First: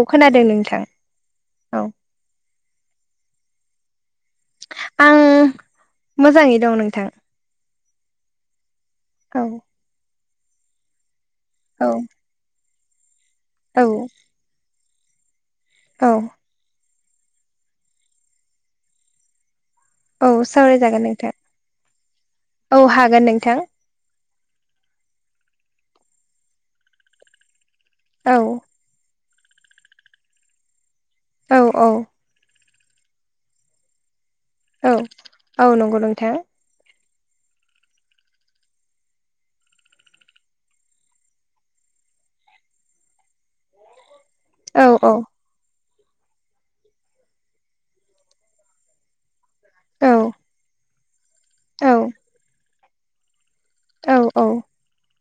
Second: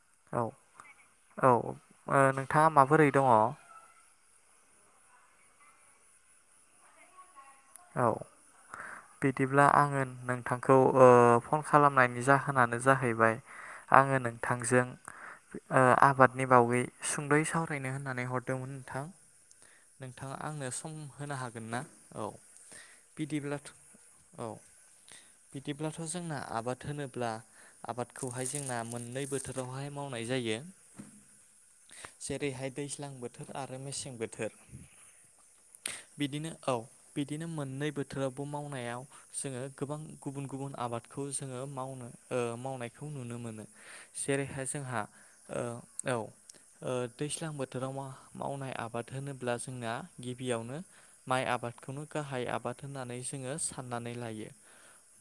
औ खोनादों नोंथां औ औ नोंथाङा माबोरै दंङ? आं मोजाङै दं नोंथां। औ औ बिदिब्ला आङो नोंथांखौ ओ- फन औ खालामनायनि जाहोनानो नो जाहैबाय औ आंङो नोंथांजों। औ आबादनि बावै सुंद'यै सावरायनो होननानै हरदोंमोन नोंथां औ नोंथांङा आंनो सम सावरायजागोन नोंथां होनो हागोन ना औ औ हागोन नोंथां बिदिब्लाथ। औ बिदिब्लाथ जोंना आबाद होनोब्ला औ आबादखौहाय जोंना मोननै बोथोरावहाय मावनाय जायो औ औ जेरैहाय दैज्लां बोथोर आरो मेसें बोथोर औ औ नंगौ नोंथां। बिदिनो औ बिदिनो मोननै बोथोरावबो मावनायाव जोङो गोबां गुबुन गुबुन आबादखौ जोङो मावनो। मावनायखौ नुनो मोनो जेरैहाय औ जोंहा औ औ दैज्लां बोथोराव मावनाय आबाद होनोब्ला जोंना औ गिबियावनो माइ औ आबादखौनो गाहाय आबाद होननानै जों जोंङो साननानै औ औ लायो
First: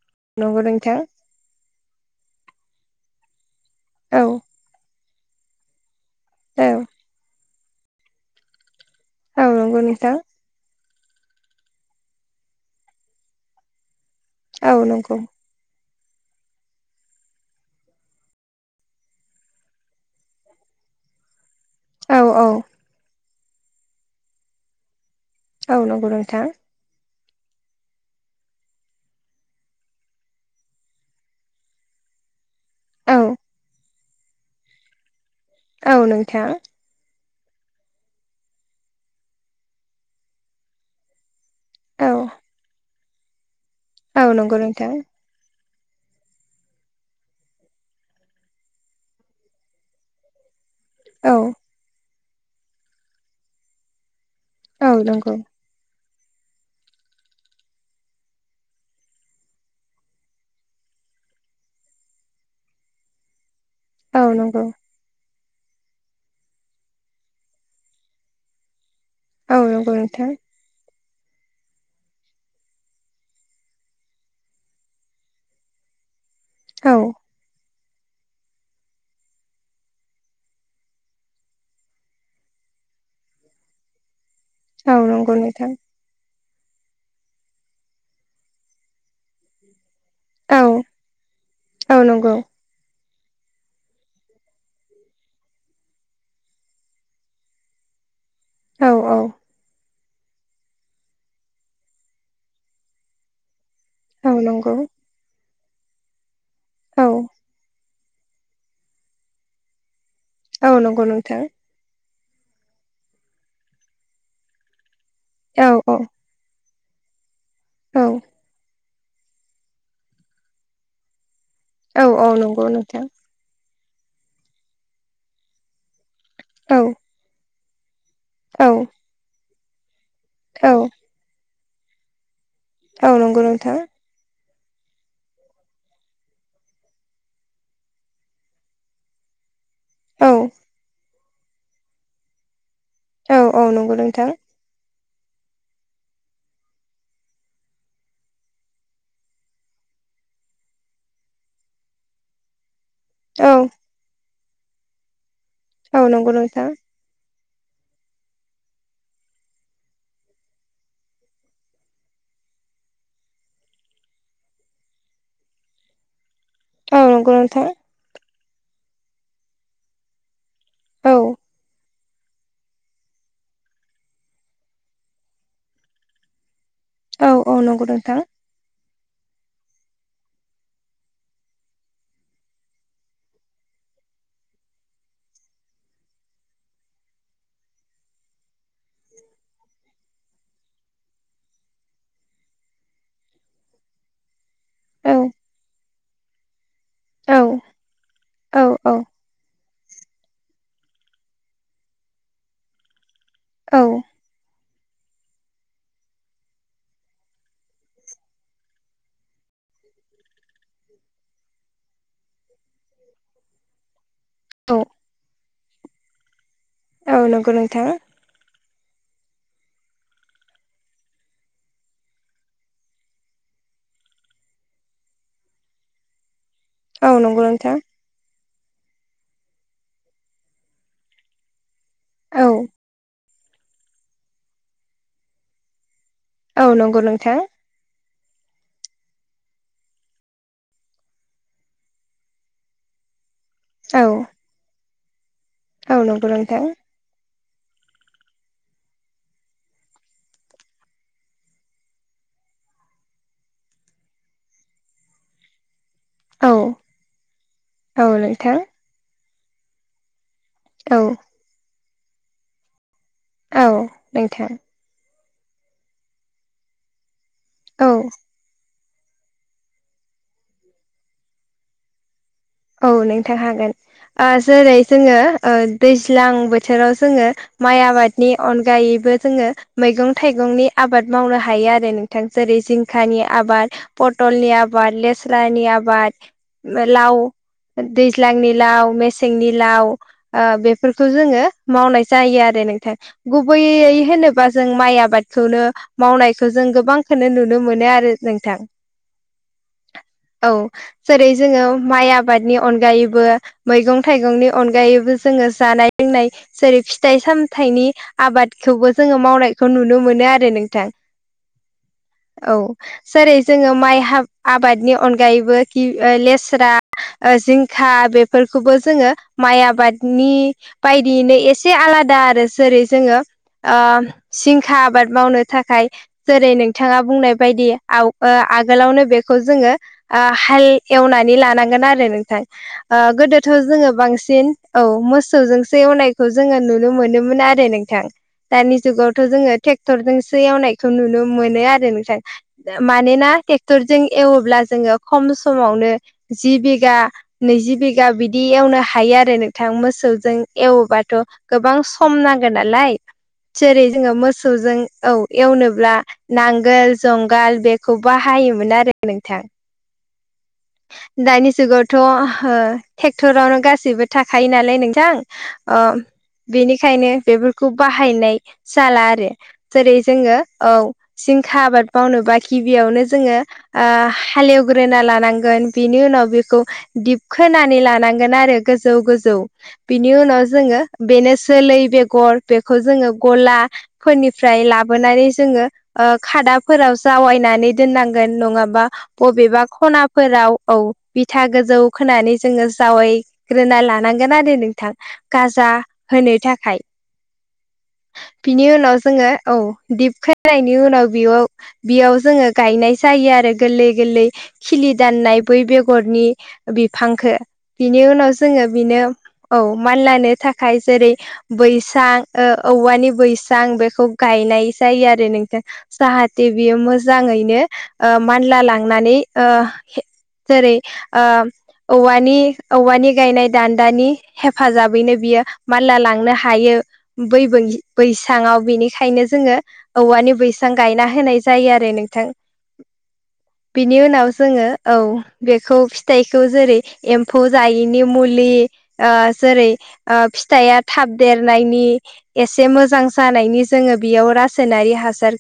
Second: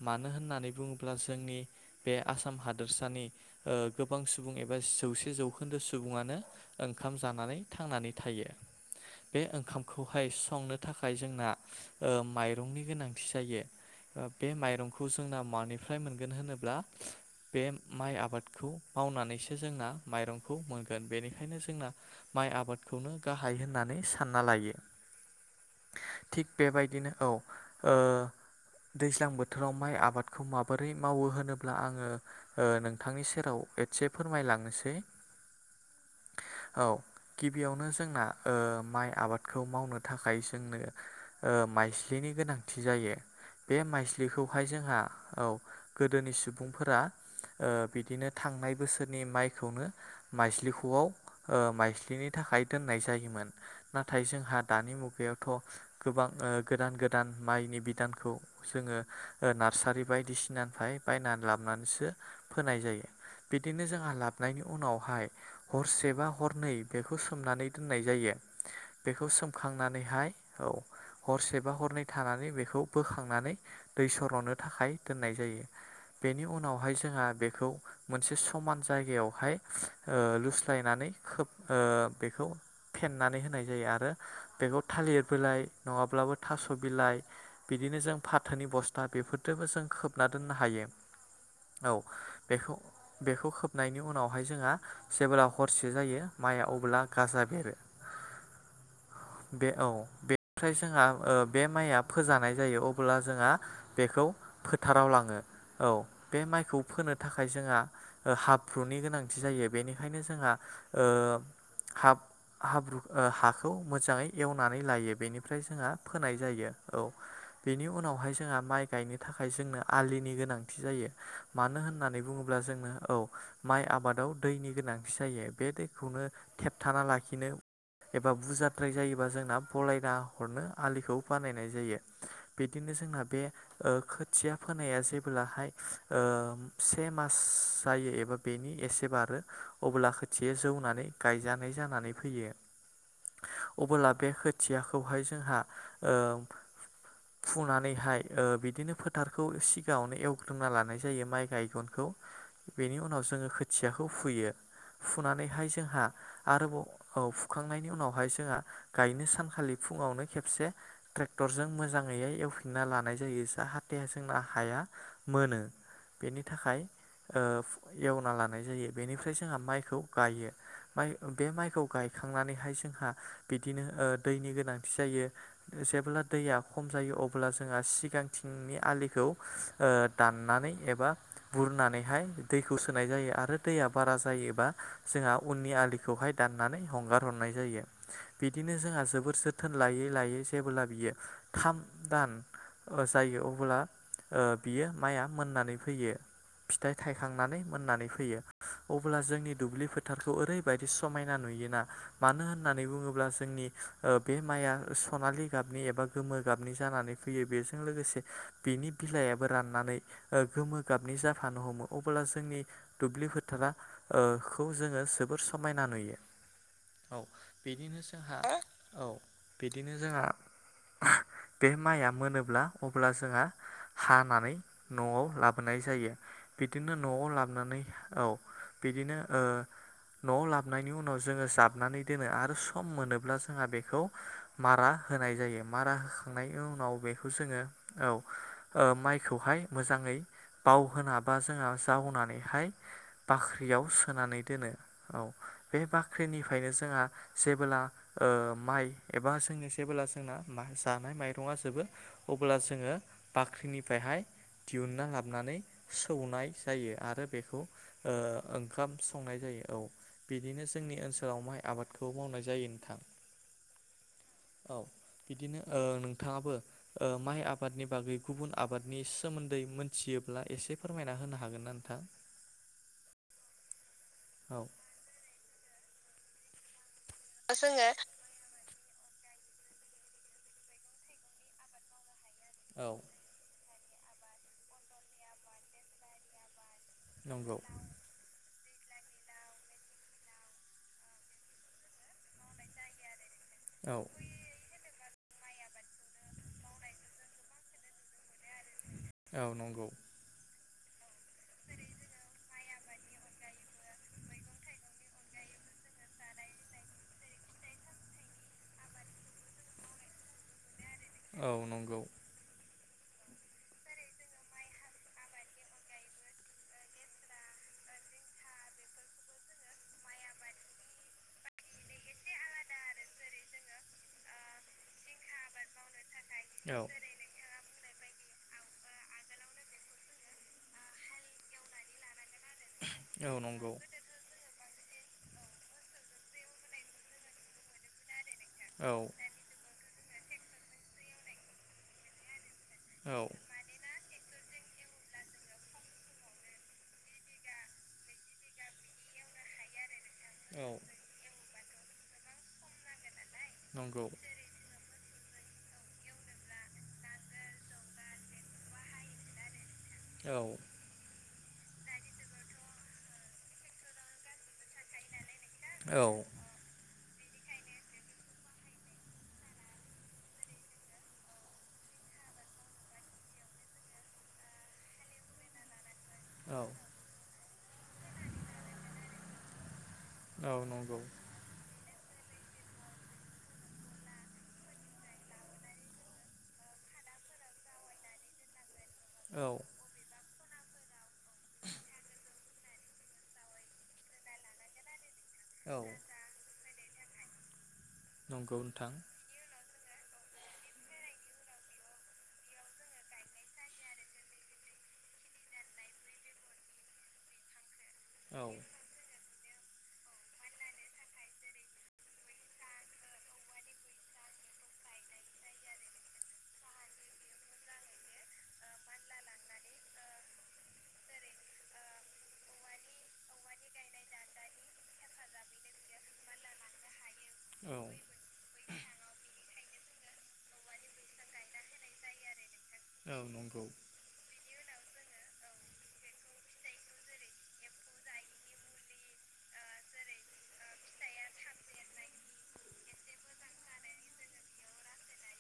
मानो नंगौ होननानै नोंथां बुङोब्ला जोंनि बे आसाम हादोरसानि ओ औ गोबां सुबुं एबा जौसे जौखोन्दो सुबुं सुबुङनो औ ओंखाम जानानै थांनानै थायो बे औ नंगौ नोंथां ओंखामखौहाय संनो थाखाय जोंना ओ माइरंनि गोनांथि जायो ओ बे औ माइरंखौ नंगौ जोंना मानि फ्राय मोनगोन होनोब्ला बे माइ आबादखौ मावनानैसो जोंना माइरंखौ मोन मोनगोन बेनिखायनो जोंना औ औ माइ आबादखौनो गाहाय होननानै सानना लायो। औ नंगौ नोंथां थिग बेबायदिनो औ ओ दैज्लां बोथोराव माइ आबादखौ माबोरै मावो होनोब्ला आङो ओ औ नोंथांनि सेराव एसे फोरमायलांनोसै औ नोंथाङां। औ गिबियावनो जोंना ओ माइ आबादखौ मावनो थाखाय जोंनो ओ औ माइस्लिनि गोनांथि जायो। बे औ नंगौ माइस्लिखौहाय नोंथां जोंहा औ। गोदोनि सुबुंफोरा ओ बिदिनो थांनाय बोसोरनि माइखौनो माइस्लिखौ नआव औ ओ माइज्लिनि थाखाय दोननाय जायोमोन नाथाय नाथाय जोंहा दानि औ नंगौ मुगायावथ' गोबां ओ गोदान गोदान माइनि बिदानखौ जोङो ओ नार्सारि बायदिसिनानिफ्राय बायनानै लाबोनानैसो फोनाय जायो। बिदिनो जोंहा औ लाबनि नंगौ उनावहाय हरसेबा हरनै बेखौ सोमनानै दो फोनाय जायो बेखौ औ नंगौ नोंथां सोमखांनानैहाय औ। हरसेबा हरनै थानानै बेखौ बोखांनानै दै सर'नो थाखाय दोननाय जायो। बेनि उनावहाय औ जोंहा बेखौ मोनसे समान जायगायावहाय ओ लुस्लायनानै खोब ओ बेखौ फेनानै होनाय जायो आरो बेखौ औ थालिर नंगौ बिलाय नोंथां नङाब्लाबो थास' बिलाइ बिदिनो जों फाथोनि बस्था बेफोरजोंबो जों खोब हमना दोननो औ हायो औ औ नंगौ बेखौ बेखौ खोबनायनि उनावहाय जोंहा जेब्ला हरसे जायो माइआ अब्ला गाजा आरो औ औ बे औ। बेनिफ्राय जोंहा ओ बे माइया फोजानाय जायो अब्ला जोंहा बेखौ औ नंगौ फोथाराव लाङो औ बे माइखौ औ फोनो थाखाय जोंहा हाबफ्र्रुनि गोनांथि जायो बेनिखायनो जोंहा औ नंगौ ओ नोंथां हाब हाब्रु ओ हाखौ मोजाङै एवनानै लायो बेनिफ्राय औ जोंहा औ फोनाय जायो। औ बेनि औ उनावहाय जोंहा माइ गायनो थाखाय जोंनो आलिनि गोनांथि जायो। मानो औ होननानै औ बुङोब्ला नंगौ जोंनो नोंथां औ माइ आबादाव दैनि गोनांथि जायो बे दैखौनो औ थेबथाना लाखिनो एबा औ बुरजाद्राय जायोबा जोंना फलाय नायहरनो औ आखौ बानायनाय जायो बिदिनो औ जोंना नंगौ बे नोंथां ओ खोथिया फोनाया जेब्लाहाय ओ से मास जायो एबा बेनि एसेबारो अब्ला औ खोथिया जौनानै गायजानाय जानानै फैयो। औ औ नंगौ अबोब्ला नोंथां बे खोथियाखौहाय जोंहा ओ फुनानैहाय ओ बिदिनो फोथारखौ सिगाङावनो एवग्रोमना लानाय जायो माइ गायगनखौ बेनि उनाव जोङो औ खोथियाखौ फुयो। फुनानैहाय जोंहा औ नंगौ नोंथां आरोबाव औ फुखांनायनि उनावहाय जोंहा गायनो सानखालि फुङावनो खेबसे ट्रेक्टरजों मोजाङै एवफिनना लानाय जायो जा हाथे जोंना हाया मोनो बेनि थाखाय औ नंगौ ओ नोंथां एवना लानाय जायो बेनिफ्राय जोंहा माइखौ गायो औ बे माइखौ गायखांनानैहाय जोंहा बिदिनो ओ दैनि गोनांथि जायो जेब्ला दैया खम जायो औ अब्ला औ जोंहा नंगौ नोंथां सिगांथिंनि आलिखौ ओ दाननानै एबा बुरनानैहाय दैखौ सोनाय जायो आरो दैया बारा जायोबा जोंहा उननि आलिखौहाय दाननानै हंगार हरनाय जायो बिदिनो जोंहा जोबोर जोथोन लायै लायै जेबोला बियो थाम दान जायो अब्ला ओ बियो औ माइआ मोननानै फैयो फिथाइ औ थायखांनानै मोननानै फैयो औ अब्ला जोंनि दुब्लि फोथारखौ ओरैबायदि समायना नुयोना मानो होन्नानै बुङोब्ला जोंनि औ ओ बे माइआ सनालि गाबनि एबा गोमो गाबनि जानानै फैयो बेजों लोगोसे बिनि बिलाइयाबो राननानै ओ गोमो गाबनि जाफानो हमो अब्ला जोंनि दुब्लि फोथारा ओ खौ जोङो जोबोर समायना नुयो औ बेनिनो जोंहा [unintelligible] औ बिदिनो जोंहा [unintelligible] बे माइआ मोनोब्ला अब्ला जोंहा हानानै न'आव लाबोनाय जायो बिदिनो औ नंगौ नोंथां औ न'आव नंगौ नोंथां लाबनानै औ बिदिनो ओ न'आव लाबनायनि उनाव जोङो जाबनानै दोनो औ आरो सम मोनोब्ला जों जोंहा बेखौ मारा होनाय जायो मारा खांनायनि औ उनाव नंगौ बेखौ नोंथां जोङो औ ओ माय खौहाय मोजाङै बावहोना बा जावनानैहाय बाख्रियाव औ सोनानै दोनो औ बे औ नोंथां बाख्रिनिफ्रायनो जोंहा जेबोला ओ माइ एबा जोंनि जेबोला जोंना मा जानाय माइरङा जोबो अब्ला जोङो बाख्रिनिफ्रायहाय दिहुनना हाबनानै सौनाय जायो आरो बेखौ ओ ओंखाम संनाय जायो औ बिदिनो जोंनि औ ओनसो आबादखौ मावनाय जायो नोंथां औ नोंथां औ बिदिनो ओ नोंथाङाबो माइ ओ आबादनि औ बागै गुबुन आबाद नि सोमोन्दै मोनथियोब्ला एसे फोरमायना होनो हागोन ना नोंथां औ नोंथां हागोन ओ औ जेरै जोङो ओ दैज्लां बोथोराव जोङो माइ जोङो आबादनि अनगायैबो जोङो मैगं थाइगंनि आबाद मावनो हायो आरो नोंथां जेरै औ जिंखानि आबाद पटलनि आबाद लेस्रानि आबाद लाव नंगौ दैज्लांनि लाव मेसेंनि लाव ओ बेफोरखौ जोङो मावनाय जायो आरो। नोंथां गुबैयै औ होनोबा जों माइ आबाद खौनो मावनायखौ जों गोबांखोनो नुनो मोनो आरो नोंथां औ नंगौ औ जेरै जोङो माइ आ बादनि अनगायैबो मैगं थाइगंनि अनगायैबो जोङो जानाय लोंनाय जेरै फिथाइ सामथायनि आबादखौबो जोङो मावनायखौ नुनो मोनो आरो नोंथां औ नंगौ औ जेरै जोङो माइ हा आबादनि अनगायैबो कि ओ लेस्रा ओ जिंखा बेफोरखौबो जोङो माइ आबादनि बायदियैनो एसे आ आलादा आरो जोरै जोङो ओ जिंखा आबाद मावनो थाखाय जेरै औ नोंथाङा बुंनाय बायदि आव ओ आगोलावनो बेखौ जोङो ओ हाल एवनानै लानांगोन आरो नोंथां ओ औ गोदोथ' नंगौ जोङो बांसिन औ मोसौजोंसो एवनायखौ जोङो नुनो मोनोमोन आरो नोंथां दानि औ जुगावथ' जोङो थेक्टरजोंसो एवनायखौ नुनो मोनो आरो नोंथां। औ मानोना टेक्टरजों एवोब्ला जोङो खम समावनो जि बिगा नैजि बिगा बिदि एवनो हायो आरो नोंथां मोसौ जों औ एवोबाथ' गोबां सम नांगो नालाय जेरै नंगौ जोङो मोसौजों औ एवनोब्ला नांगोल जंगाल बेखौ बाहायोमोन आरो नोंथां औ दानि जुगावथ' ओ ट्रेक्टरावनो गासैबो थाखायो नालाय नोंथां। ओ औ बेनिखायनो बेफोरखौ बाहायनाय जाला आरो जेरै जोङो औ जिंखा आबाद मावनो। बा गिबियावनो जोङो हालेवग्रोना लानांगोन। बेनि उनाव बेखौ औ दैबखोनानै लानांगोन आरो गोजौ गोजौ। बिनि उनाव जोङो नंगौ बेेनसोल बे गर बेखौ जोङो गलाफोरनिफ्राय लाबोनानै जोङो ओ खादाफोराव जा दावायनानै दोननांगोन नङाबा औ बबेबा खनाफोराव औ बिथा गोजौ खोनानै जोङो जावायग्रोना लानांगोन आरो नोंथां। गाजा औ होनो थाखाय नंगौ बिनि नोंथां उनाव जोङो औ। दिप खोनायनि उनाव बियाव बियाव जोङो गायनाय जायो आरो गोरलै गोरलै खिलि दाननाय बै बेगरनि बिफांखौ बिनि उनाव औ जोङो बेनो औ मानलानो थाखाय जेरै बैसां औवानि बैसां बेखौ गाय। जायो आरो नोंथां जाहाथे बियो मोजाङैनो ओ मानला लांनानै ओ जेरै ओ औवानि गायनाय दान्दानि हेफाजाबैनो बियो मानला लांनो हायो बै औ बैसाङाव औ बेनिखायनो जोङो औवानि बैसां गायना होनाय जायो आरो नोंथां औ नंगौ बेनि उनाव जोङो औ। बेखौ फिथाइखौ जेरै एमफौ जायिनि मुलि उह जेरै उह फिथाइआ थाब देरनायनि एसे मोजां जानायनि जोङो बियाव रासायनारि हासार।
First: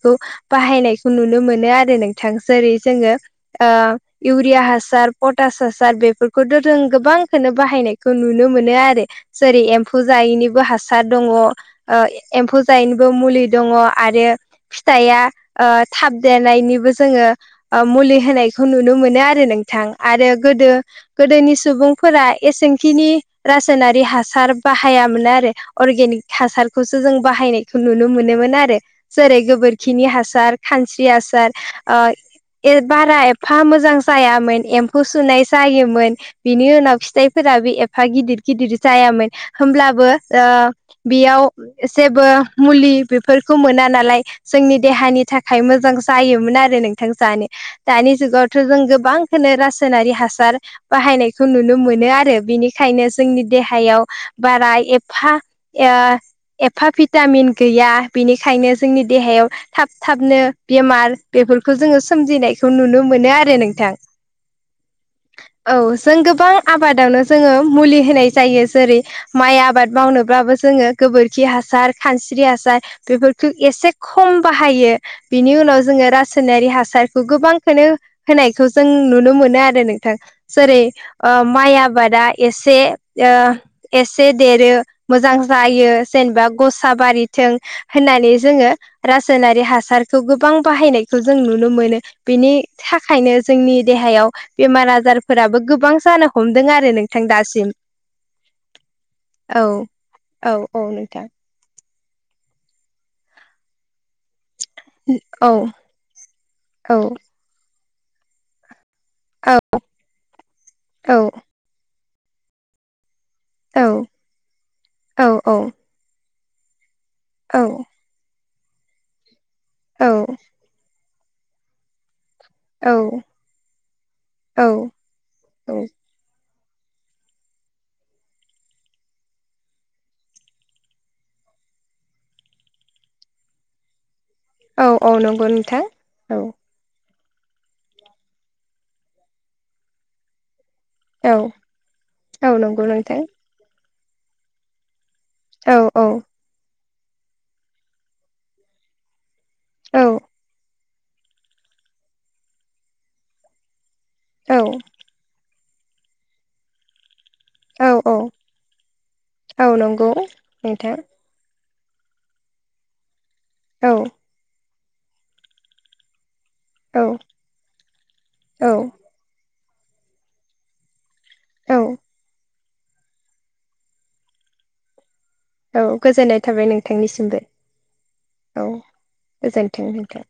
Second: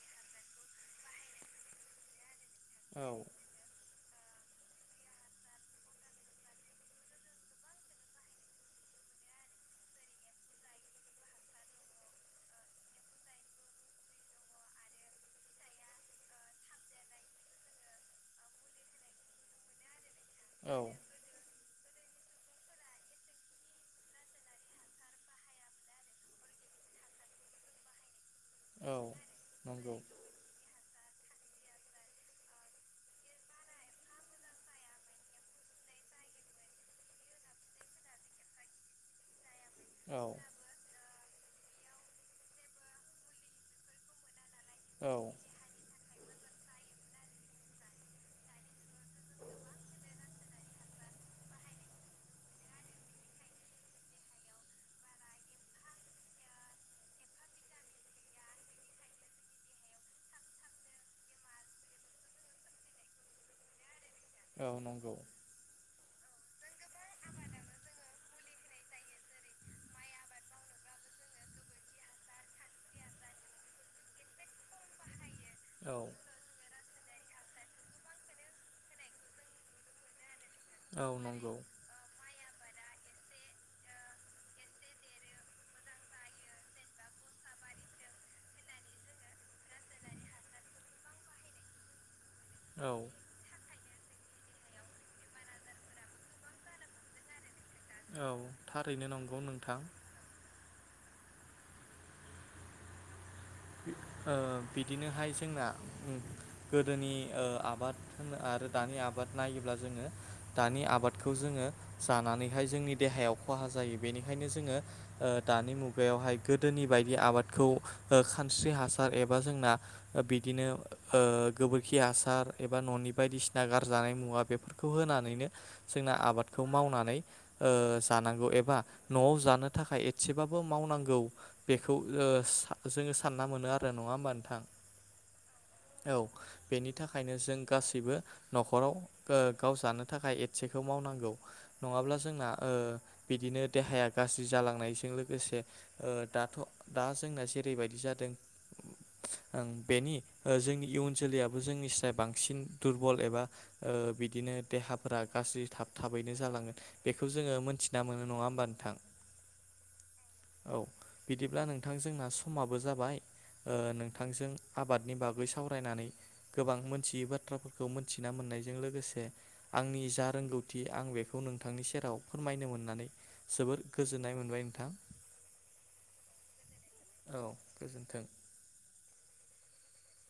बाहायनायखौ नुनो मोनो आरो नोंथां जेरै औ जोङो ओ इउरिया हासार [unintelligible] बेफोरखौथ' जों गोबां बाहायनायखौ नुनो मोनो आरो जेरै एमफौ। एमफौ जायिनिबो हासार दङ उह एमफौ जायिनिबो मुलि दङ आरो [unintelligible] फिथाइआ थाबदेरनायनिबो जोङो मुलि होनायखौ नुनो मोनो आरो बिथां आरो गोदो औ गोदोनि सुबुंफोरा एसें खिनि रासायनारि हासार बाहायामोन आरो अरगेनिक हासार बेखौसो जों बाहायनायखौ नुनो मोनो मोन आरो औ जेरै नंगौ गोबोरखिनि हासार खानस्रि हासार [unintelligible] ओ बारा एफा मोजां जायामोन एमफौ सुनाय जायोमोन बिनि उनाव फिथाइफोराबो एफा गिदिर गिदिर जायामोन। होमब्लाबो औ ओ बेयाव जेबो मुलि बेफोरखौ मोना नालाय जोंनि देहानि थाखाय मोजां जायोमोन आरो नोंथां जानो दानि जुगावथ' जों गोबां [unintelligible] रासायनारि हासार बाहायनायखौ नुनो मोनो आरो बेनिखायनो जोंनि देहायाव बारा एफा उह एफा भिटामिन गैया बेनिखायनो जोंनि देहाया बेयाव थाब थाबनो बेमार बेफोरखौ जोङो सोमजिनायखौ नुनो मोनो आरो नोंथां। औ नंगौ। औ जों गोबां आबादावनो जोङो मुलि होनाय जायो जेरै माइ आबाद मावनोब्लाबो जोङो गोबोरखि हासार खानस्रि हासार बेफोरखौ एसे खम बाहायो। बिनि उनाव औ जोङो रासायनारि हासारखौ गोबांखौनो होनायखौ जों नुनो मोनो आरो नोंथां जेरै औ ओ नंगौ माइ आबादा एसे एसे उह एसे देरो मोजां जायो जेनेबा गसाबारिथों। होननानै जोङो रासायनारि हासारखौ गोबां बाहायनायखौ जों नुनो मोनो। बेनि औ थाखायनो जोंनि देहायाव बेमार आजारफोराबो गोबां जानो हमदों आरो नोंथां दासिम औ थारैनो नंगौ औ नोंथां। औ औ नोंथां। ओ बिदिनोहाय औ जोंना औ गोदोनि आबाद आरो दानि आबाद औ नायोब्ला जोङो दानि आबादखौ जोङो जानानैहाय जोंनि देहायाव खहा औ जायो बेनिखायनो जोङो औ दानि ओ मुगायावहाय गोदोनि बायदि आबादखौ खानस्रि हासार एबा जोंना बिदिनो ओ गोबोरखि हासार हासार एबा न'नि बायदिसिना गारजानाय मुवा औ बेफोरखौ होनानैनो औ जोंना आबाद खौ मावनानै ओ जानांगौ एबा न'आव जानो थाखाय एसेबाबो मावनांगौ। बेखौ ओ जोङो सानना मोनो आरो नङा होमबा नों औ औ नंगौ नोंथां औ। बिनि थाखायनो जों गासैबो न'खराव ओ गाव जानो थाखाय खाथिखौ मावनांगौ औ नङाब्ला जोंना औ ओ नंगौ नोंथां बिदिनो देहाया गाज्रि जालांनायजों लोगोसे औ ओ औ दाथ' दा जोंना जेरैबायदि जादों औ बेनि ओ जोंनि इयुन जोलैयाबो जोंनि स्राय बांसिन दुरबल एबा ओह बिदिनो औ देहाफोरा गाज्रि थाब थाबैनो जाालांगोन बेखौ जोङो औ मोनथिना औ मोनो नङा होमबा नोंथां औ नंगौ औ नोंथां बिदिब्ला नों नोंथां जोंना समाबो जाबाय ओ औ नोंथांजों आबादनि बागै सावरायनानै गोबां औ मोनथियै बाथ्राफोरखौ मोनथिना औ मोननायजों लोगोसे आंनि जा रोंगौथि आं बेखौ औ नोंथांनि सेराव फोरमायनो मोननानै जोबोर गोजोननाय मोनबाय नोंथां। औ गोजोननाय थाबाय नोंथांनिसिमबो औ गोजोन्थों। औ गोजोन थों नोंथां